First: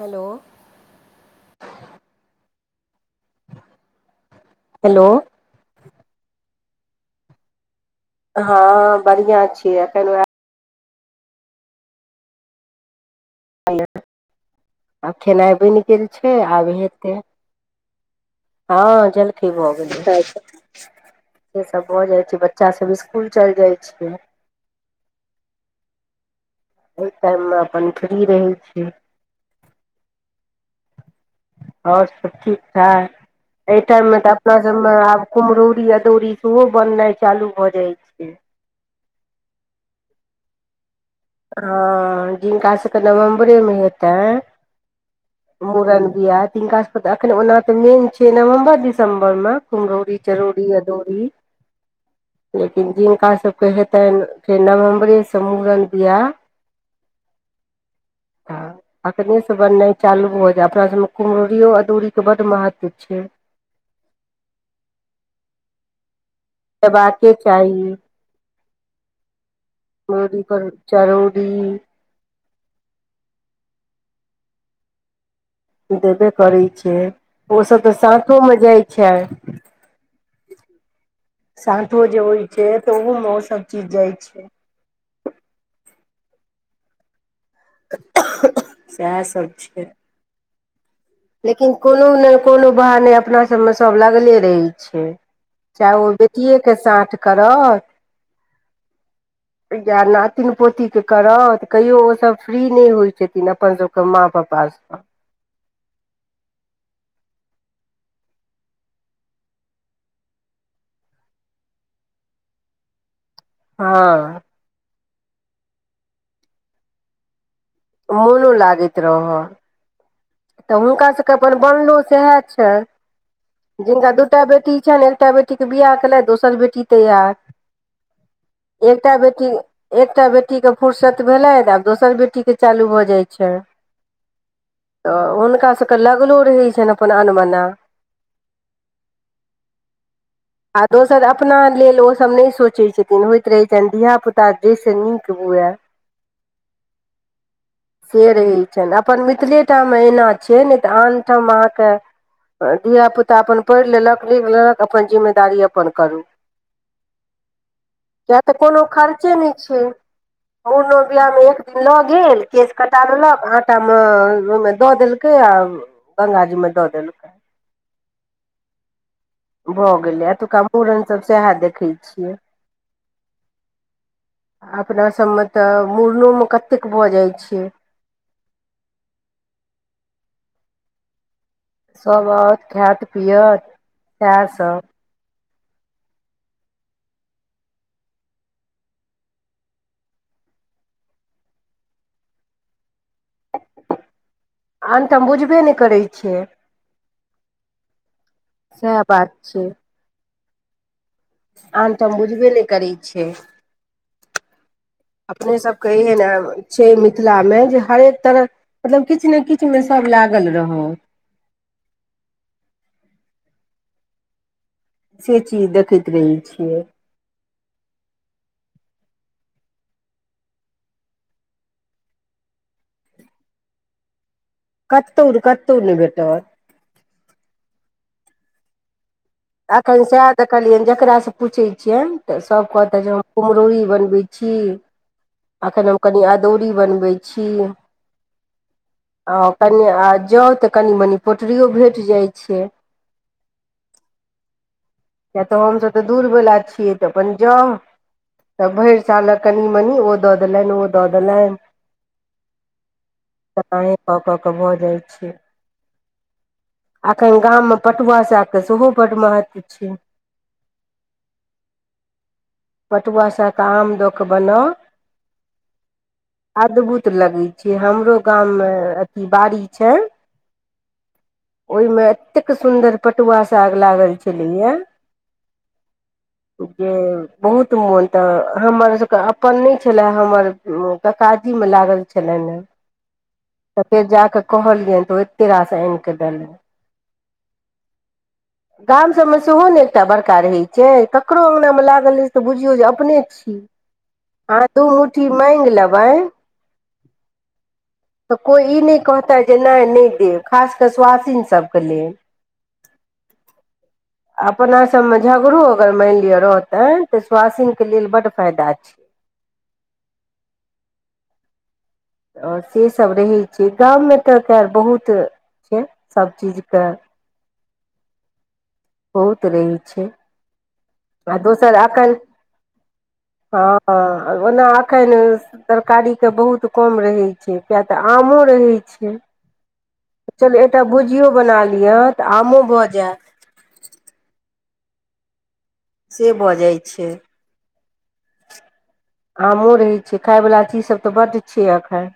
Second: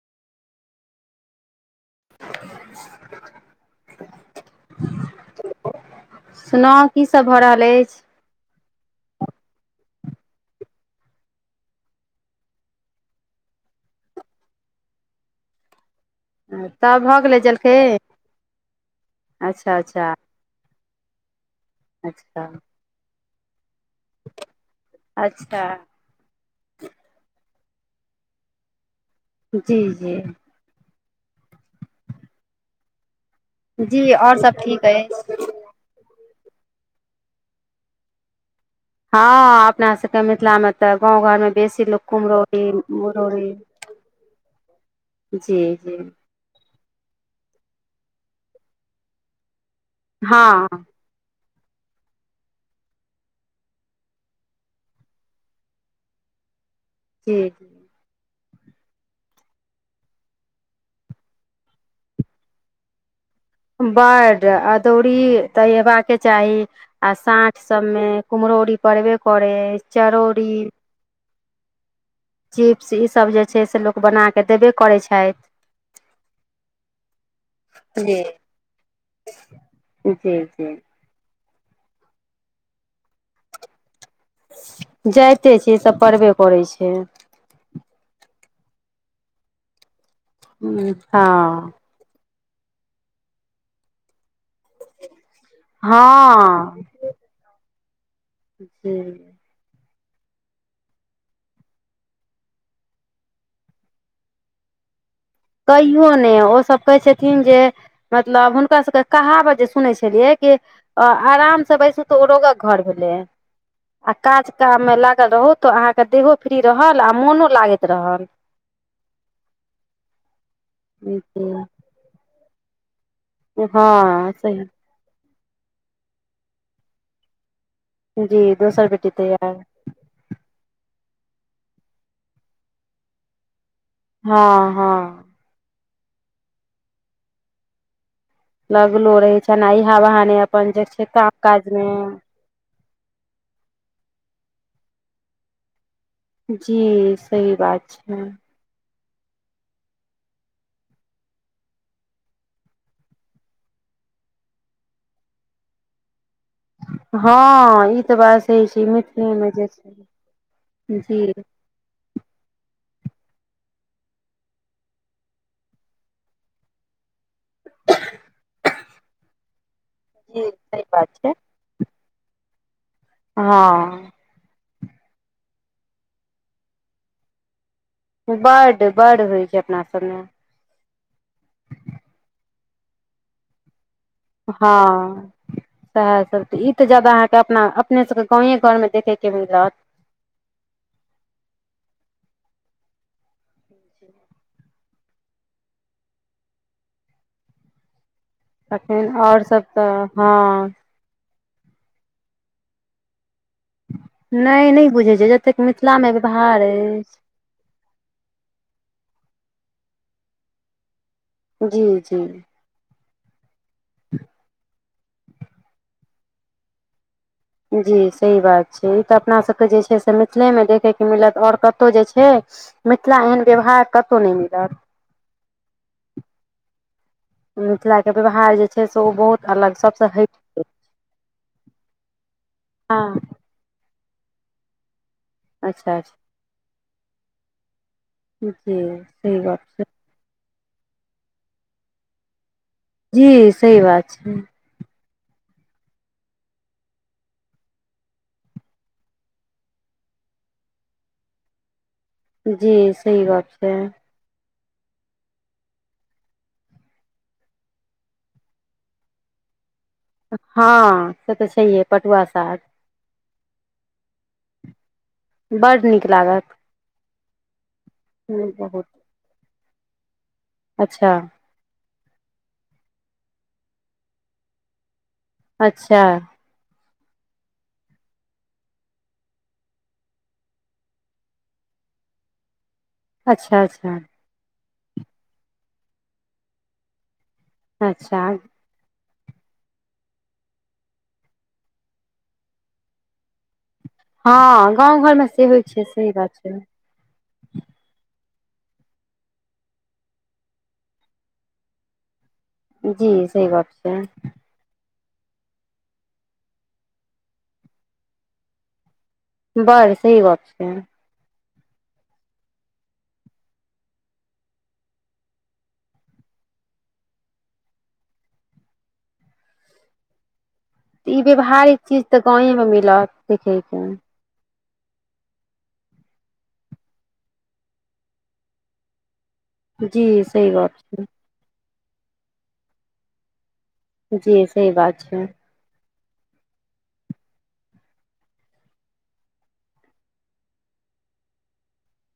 Hello [inaudible] hello सुनाव की सब भऽ रहल अछि हँ बढ़िआँ छियै एखन ओएह भेलइ आ खनाइ बइन गेल छै आब तब हेतै भऽ गेलै जलखै हँ जलखइ भऽ अच्छा अच्छा गेलइ से सब भऽ जाय छै अच्छा बच्चा सब स्कूल चल जाय छै अच्छा ओइ टाइममे अपन फ्री रहै छी जी जी आओर सब ठीक ठाक जी एहिठम मे तऽ आओर अपना सब ठीक सबमे आब अछि कुम्हरौरी अदौरी सोहो बननाइ चालू भऽ जाइ छै। हँ अपना सबके मिथिलामे तऽ गाँव घरमे बेसी लोक ह कुम्हरौरी जिनका सभके मुरौरी नवम्बरेमे हेतै जी जी मुड़न बियाह तिनका सबके एखन ओना तऽ मेन छै। नवम्बर दिसम्बर मे कुम्हरौरी हँ चरौड़ी अदौरी लेकिन जिनका सबके हेतनि फेर नवम्बरे स मुड़न पिया जी ह एखनेसँ बननाइ चालू हो जाय अपना सभमे कुम्हररिओ अदूरीके बड महत्व छै बड्ड अदौरी तऽ हेबाके चाही आ हेबाके साँठ चाही सभमे कुम्हरौरी पड़बे करै अछि चरौरी ह चिप्स ईसभ जे छै से लोक बना कऽ देबे करैत छथि देबे करै छै ओसभ तऽ जी साठो मे जाइ छै जी जी साठो जे होइ छै त ओहो मे ओसब चीज जाइ छै जाइते छियै इसभ परबे करै छै सएह सभ छै ह लेकिन कोनो ने कोनो बहाने अपना सबमे सब लागले रहै छै चाहे ओ बेटियेके हँ साँठ करत जी या नातिन पोतीके करत कहियो ओ सब फ्री नहि होइ छथिन अपन सबके माँ पापा [inaudible] कहियो ने ओसब कहै छथिन जे मतलब हुनका सबके कहावत जे सुनय छलियै कि आ आराम सऽ बैसू तऽ ओ रोगक घर भेलै आ हँ काज काम मे लागल रहू तो अहाँके देहो फ्री रहल आ मोनो लागैत रहल मोनो लागैत रहअ तऽ हुनका सभके जी अपन बनलो सएह हँ जिनका दूटा बेटी सही छनि एकटा बेटी बेटीक के बियाह केलैथ दोसर बेटी तैयार जी दोसर एकटा बेटी तैयार एकटा बेटीे के फुरर्सत भेलै तऽ आब दोसर बेटी के चालू भऽ जाइ छै हँ तऽ हँ हुनकासभके लगलो रहै छनि अपन अनमना लगलो रहे छइन आ ऐहा बहाने अपन जे आ छै दोसर काम अपना काज मे लेल ओसभ नहि सोचैत छथिन होइत रहैत छनि धियापुता ताजे से निक बूए जी सही बात छै से रहै छनि अपन मिथिलेटामे एना छै नहि तऽ आनठाम अहाँकेँ धियापुता अपन पढ़ि लेलक लिख लेलक अपन जिम्मेदारी अपन करू हँ ई तऽ किया बात सही छै मैथिलीमे जे छै मुड़नो जी बियाह मे जी एक दिन लऽ गेल केस कटा लेलक आटा मे ओहिमे दऽ देलकै आ गंगाजी मे दऽ देलकै भऽ गेलै एतुका सही बात मुड़नसभ छै सएह देखै छियै हँ अपनासभमे तऽ मुड़नोमे कतेक भऽ जाइत छै बड्ड बड्ड होइ छै अपना सभमे सभ आओत खायत पियत सएह सब हँ सएहसभ तऽ ई तऽ ज्यादा अहाँके अपना अपने सभके गाँवे घरमे देखयके मिलत [inaudible] आनठम बुझबे नहि करय छियै सएह तखन बात आओर सभ छै तऽ हँ आनठम बुझबे नहि करय छै नहि नहि बुझै छै अपने जतेक सबके मिथिलामे एहन व्यवहार छै अछि मिथिलामे जे हरेक तरह मतलब किछ ने किछ किछ मे सब लागल रहौ जी जी [inaudible] से चीज देखैत रहय छियै जी सही बात छै ई तऽ अपना सबके जे छै से मिथिलेमे देखयके मिलत आओर कतहु जे छै मिथिला एहन व्यवहार कतहु नहि मिल कतो कतो नहि भेटत मिथिला के व्यवहार जे छै से ओ बहुत अलग एखन सभसँ सएह हटि देखलियनि जकरासँ पूछैत छियनि तऽ सभ कहते जे हम कुम्हरौरी बनबै छी एखन अच्छा अच्छा हम कनि अदौड़ी बनबै छी जी आ सही गप छै कनि आ जाउ तऽ कनि मनि पोटरियो भेट जाइ छै जी सही बात छै किए तऽ हमसभ तऽ दूरवला छियै तऽ अपन जाउ तऽ भरि सालक कनि मनि ओ दऽ देलनि ओ दऽ देलनि जी सही बात छै क भऽ जाइ छै एखन गाममे पटुआ सागके सेहो बड्ड महत्व छै हँ से तऽ छैहे पटुआ साग पटुआ साग के आम दऽ कऽ बनाउ बड्ड नीक लागत अद्भुत लगै छै हमरो गाममे बहुत अथी बारी छै अच्छा ओहिमे एतेक सुन्दर पटुआ साग लागल छलैएे अच्छा जे बहुत मोन तऽ हमर सबके अपन नहि छले हमर ककाजी मे लागल छलै ने अच्छा अच्छा कहलियनि तऽ ओते रास आनि कऽ देलनि अच्छा गाम सब में सेहो ने एकटा बड़का रहय छै ककरो अंगना में लागल तऽ बुझियौ जे अपने छी अहाँ हँ दू गाँव घरमे मुठी से होइ मांइग छै लेबै सही बात छै तऽ कोइ ई नहि कहता जे नहि नहि देब खास कऽ सुआसिन सभके लेल जी सही बात छै सबमे झगड़ो अगर मानि लिअ रहतै तऽ स्वासिन के लेल बड्ड फायदा छै बड़ सही गप्प छै आओर सेसभ रहैत छै। गाममे तऽ खैर बहुत से सभ चीजके बहुत रहै छै ई आ दोसर व्यावहारिक चीज अखन तऽ गाँवेमे मिलत हँ देखैके आर ओना एखन तरकारीके बहुत कम रहै छै किया तऽ आमो रहैत छै जी सही चलू गप एकटा छै भुजियो बना लिअ तऽ आमो भऽ जायत जी सही बात छै से भऽ जाइ छै आमो रहैत छै खायवला चीजसभ तऽ बड्ड छैियै एखन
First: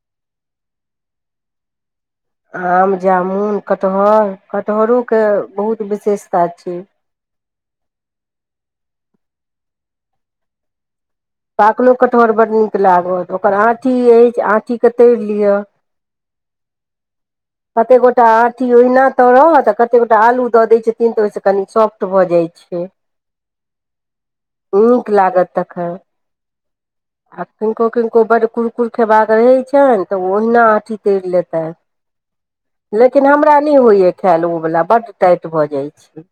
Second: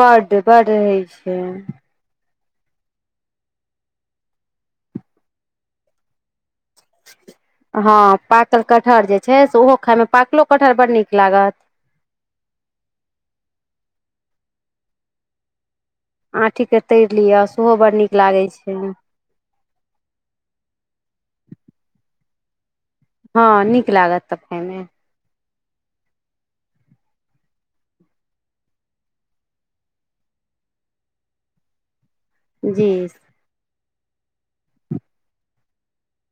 बड्ड बड रहै छै आम जामुन कटहर कटहरोके बहुत विशेषता छै हँ पाकल कटहर जे छै से ओहो खायइमे पाकलो कटहर बड़ नीक लागत पाकलो कटहर बड्ड नीक लागत ओकर आँठी अछि आँठीकेँ तइर लिअ हँ ठीके तइर कतेक गोटा आठी ओहिना तरत आ कतेक गोटा आलू दऽ दैत छथिन तऽ ओहिसँ कनी सॉफ्ट भऽ जाइत छै हँ नीक लागत त खायमे नीक लागत तखन आ किनको किनको बड्ड कुरकुर खयबाक रहै छनि तऽ ओ ओहिना आँठी तइर लेतै जी लेकिन अ हमरा नहि होइए खायल ओवला बड्ड टाइट भऽ जाइत छै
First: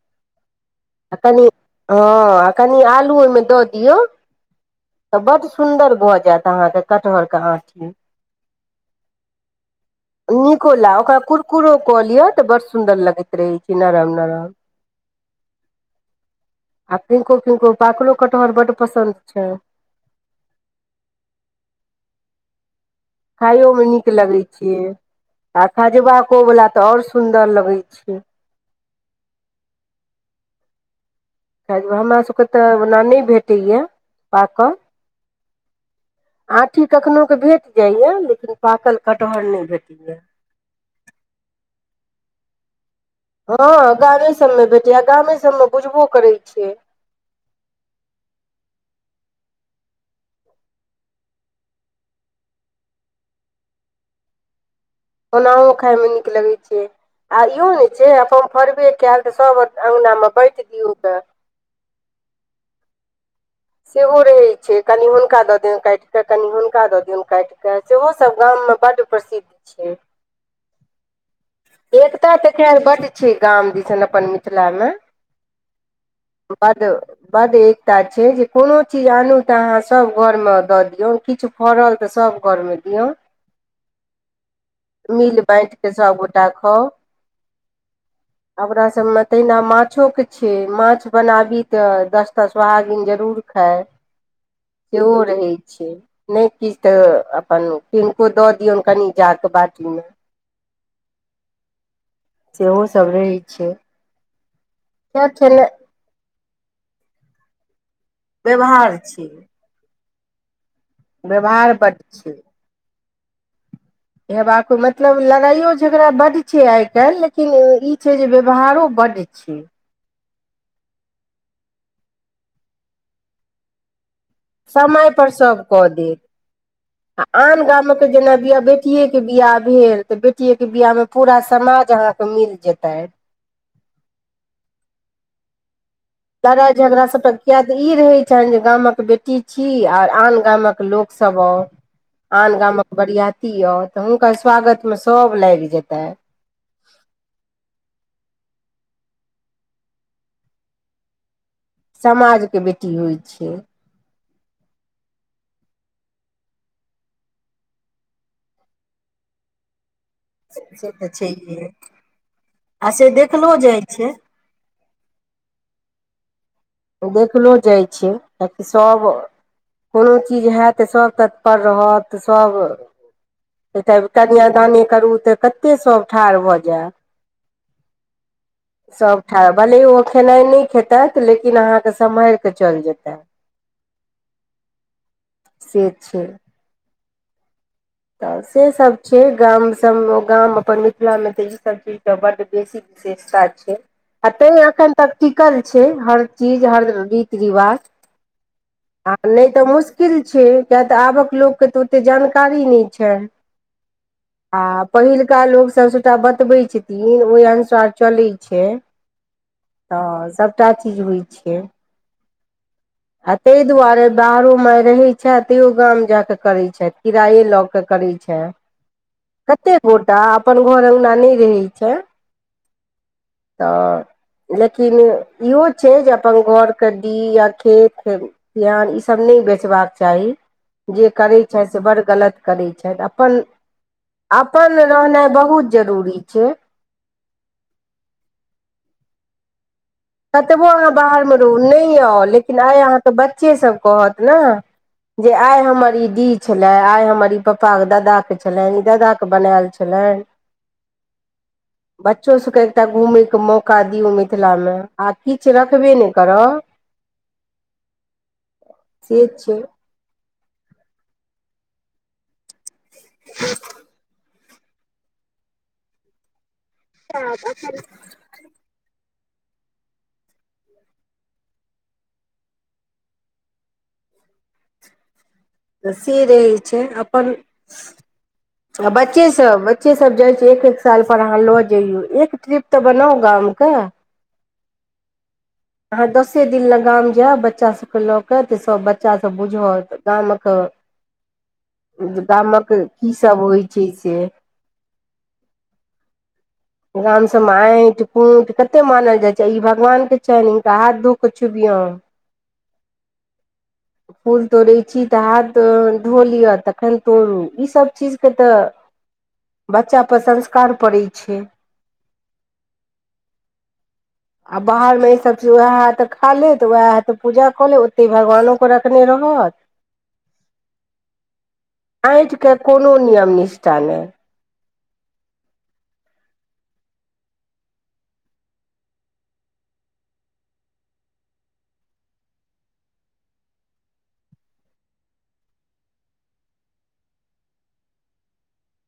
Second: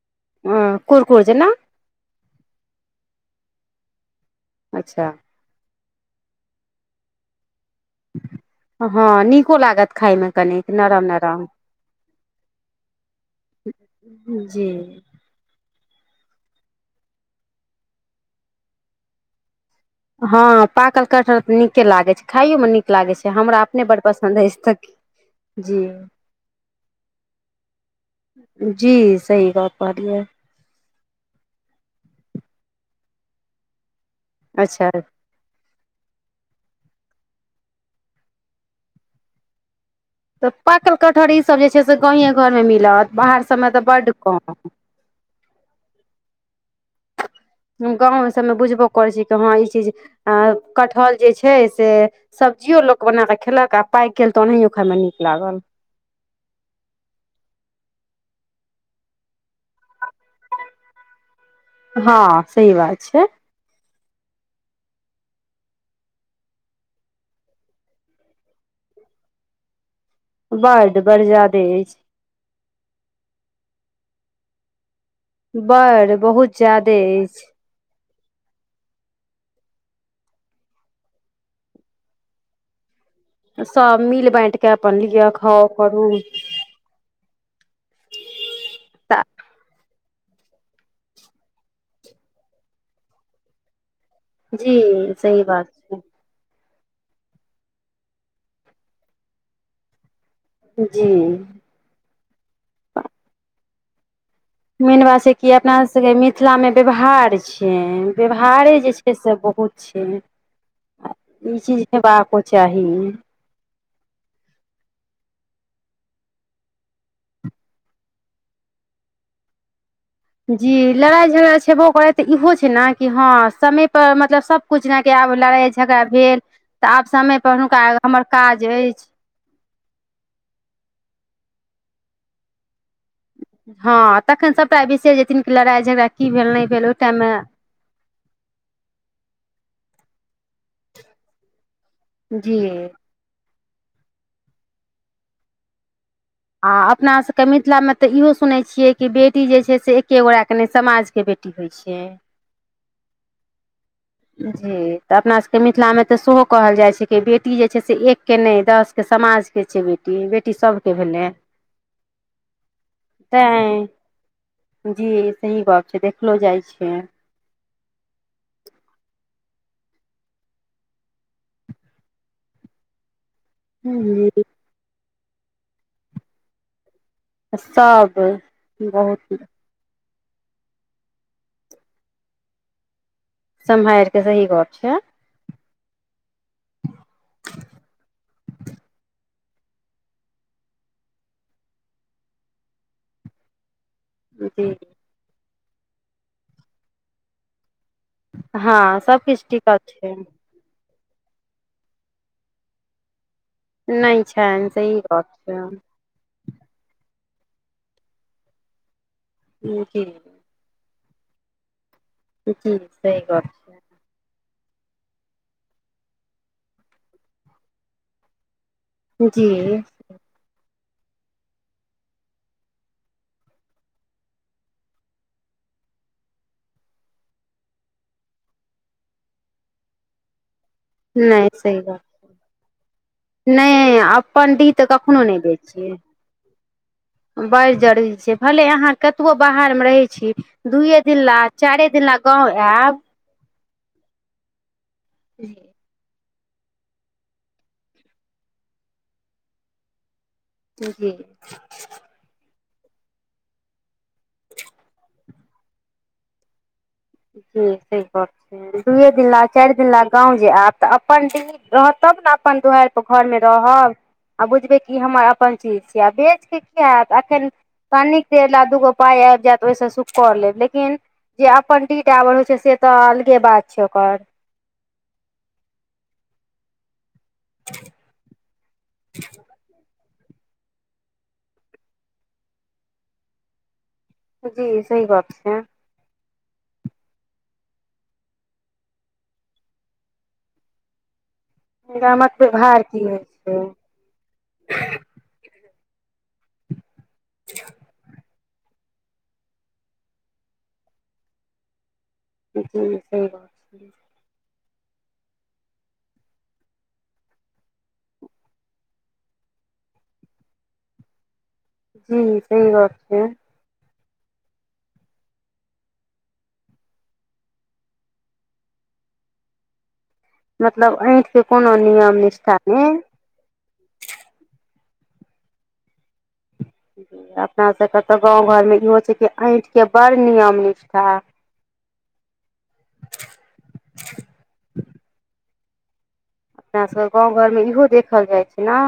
आ कुरकुर कनि जेना हँ कनि आलू ओहिमे दऽ दियौ अच्छा सुंदर भऽ जा अहाँके कटहर के आठी हँ नीको लागत खायमे कनिक निको ल नरम ओकरा नरम कुरकुरो कऽ लिय तऽ बड़ सुंन्दर लगैत रहे छी नरम नरम जी आ पिंको पिंको पाकलो कटहर बड्ड पसन्द छै हँ पाकल कटहर तऽ नीके लागैत छै खाइयो मे नीक लागै छै हमरा खाइयो मे अपने बड नीक लगै पसन्द अछि छै तऽ आ जी खजबाकोवला तऽ आओर सुन्दर लगैत छै जी सही गप कहलियै ख हमर सभकेँ तऽ ओना नहि भेटैएा अच्छा आँठी कखननो के भेट जाइएा लेकिन पाकल कटहर नहि भेटै तऽ पाकल कठहरी ई सब जे छै से गाये घरमे मिलत बाहर सबमे तऽ हँ बड्ड गामे कम सभमे भेटैए गामे सभमे बुझबो करै छिय गाँवमे सभमे बुझबो करैत छी कि हँ ई चीज अ कटहल जे छै से सब जियो लोक बना क खेलक आ पाय केल त ओनाहियो खायमे नीक लागल ओनाहो खाय मे नीक लगैत छै, आ इहो होइ छै, हम फरबे केयल तऽ सब अङ्गनामे बाँटि दियौ तऽ हँ सही बात छै सेहो रहैत छै कनि हुनका दऽ दियो काटि कऽ कनि हुनका दऽ दियो काटि कऽ सेहोसभ गाममे बड प्रसिद्ध छै बड्ड बड़ ज्यादे अछि एकता तऽ खैर बच छै गाम दिस ने अपन मिथिला मे बड़ बहुत बड़ ज्यादे बड़ अछि एकता छै जे कोनो चीज आनू तऽ अहाँ सब घरमे दऽ दियऔ किछु फड़ल तऽ सब घरमे दियौन सब मिल बाँटि के अपन लिअ मिल खाउ बाइट क करू सब गोटा खाँउ अपना सब मे तहिना माँ माछोके छै माछ बनाबी तऽ दसटा सोहागीन जरूर खाइ जी सेहो सही रहै बात छै नहि किछु तऽ अपन किनको दऽ दियौन कनि जा क बाटीमे जी सेहो सभ रहै छै मेन बात किया छै की खेनाइ अपना सबके मिथिला मे व्यवहार छिय व्यवहारे जे छै से बहुत छै आ ई व्यवहार चीज बड्ड छै हेबाके चाही हेबाक मतलब लड़ाइयो झगड़ा बड्ड छै आइ काल्हि लेकिन ई छै जे व्यवहारो बड़ छी जी लड़ाइ झगड़ा छेबो करै तऽ इहो छै ने कि हँ समय पर मतलब सब कुछ जे समय के आब पर सब लड़ाई कऽ झगड़ा देत भेल तऽ आब समय पर हुनका हमर काज अछि। बटीये के बियाह भेल ते बेटीे के बियाह में पूरा समाज अहा के मिल जेतइन हँ तखन सभटा बिसैर जेथिन लड़ाइ झगड़ा की भेल नहि लड़ाइ भेल ओहि झगड़ा सभके टाइममे किए तऽ ई रहैत छनि जे गामक बेटी छी आर आन गामक लोक सब आ आन जी गामक बरियाती ती आउर तऽ हुनकर स्वागत मे सब लागि जेतै आ अपनासभके मिथिलामे तऽ इहो सुनैत छियै कि बेटी जे छै से एक्े गोटाक के नहि समाजके बेटी होइ छै टी होइ छै। जी तऽ अपना सभके मिथिलामे तऽ सेहो कहल जाइत छै कि बेटी जे छै से एकके नहि दसके समाज के छै बेटी बेटी बेटी से सभके तऽ भेलै छैहे आ से देखलो जाइ ताइ छै जी सही गप छै देखलो जाइ छै देखलो जाइ छै किएकि सभ कोनो चीज हएत तऽ सभ तत्पर रहत सभ त तब जी कनियादानी करू तऽ कतेक सभ ठाढ़ भऽ जाय सब सब बहुत ठार भलै खेनाइ नहि खेतै लेकिन अहाँके सम्हाइर कऽ चलि जेता सम्हाइर कऽ सही गप छै से छै तऽ सेसभ छै गामसभ ओ गाम अपन मिथिलामे तऽ ईसभ चीजके बड्ड बेसी विशेषता छै आ तैँ जी एखन तक टिकल छै हर चीज हर रीति रिवाज हँ ह सबकिछु नहि तऽ टिकल मुश्किल छै कियैकी तऽ आबक लोक के तऽ ओते जानकारी नहि छै नहि आ छनि सही गप पहिलका छै लोको सबसोटा बतबै छथिन ओहि अनुसार चलैत छै। जी तऽ सबटा चीज होइ छै जी सही आ गप तइ दुआरे बाहरो मे रहै छै तैयो गाम जााक करैत छथि किराये लऽ के करैत छै छै जी कतेक गोटा अपन घर अङ्गना नहि रहै छै तऽ लेकिन इहो छै जे अपन घर के् डीह या खेत बिहान ईसभ नहि बेचबाक चाही जे करै नहि छथि सही से बड़ गप गलत करै छथि अपन नहि डीह अपन तऽ कखनो रहनाइ नहि दै बहुत छियै जरूरी छै बड़ जरूरी छै भले अहाँ कतबो बाहर कतबो अहाँ बाहरमे रहू चारे नहि दिन ला आउ गाँव लेकिन आइ अहाँ आयब तऽ बच्चेसभ कहत ने जे आइ हमर ई दी छले आइ हमर ई पापा के दादा के छलनि ई दादा के बनायल छलनि जी त घुमैके मौका दियौ मिथिलामे आ किछु रखबे नहि करब जी से गप्प छै दुए से दिन ले छै चारि दिन ले गाँव जे आयब तऽ अपन डीही रहत तब ने अपन दुआरि पर घरमे रहब आ बुझबै कि ई हमर अपन चीज छियै आ बेचके किया हत एखन कनिक देेल आ दूगो पाय आबि जायत ओहिसँ सुख कर लेब लेकिन जे अपन डीह डाबर होइ छै से तऽ अलगे बात छै ओकर तऽ से रहै छै अपन आ बच्चे सब बच्चे सब जाइ छी एक एक साल पर अहाँ लऽ जइयौ एक ट्रिप तऽ बनाउ गाम के जी सही गप्प ह आहा दस से दिन ल गाम जायब बच्चा सबके लऽ के तऽ सब बच्चा सब बुझत गामक गामक कीसभ होइ छै से गाम सँ माटि कूट कते मानल जाइ छै ई भगवान के छनि हिनका हाथ धो कऽ छुबियौ जी सही गप्प फूल तोड़ै छी तऽ हाथ धो लिअ तखन तोड़ू इसभ चीजके तऽ बच्चाा पर संस्कार पड़ैइ छै जी सही गप्प छैै [inaudible] आ बाहरमे ईसभ चीज उएह हए त खा ले तऽ उएह हए तऽ पूजा कऽ ले ओतहि भगवानोकेँ रखने रहत मतलब ऐंठ के कोनो नियम अइठ के निष्ठा नै कोनो नियम निष्ठा नहि अपना सबके तऽ गाँव घरमे इहो छै कि अइठ के बड़ नियम निष्ठा [inaudible] अपना सभ गाँव घरमे इहो देखल जाइ छै न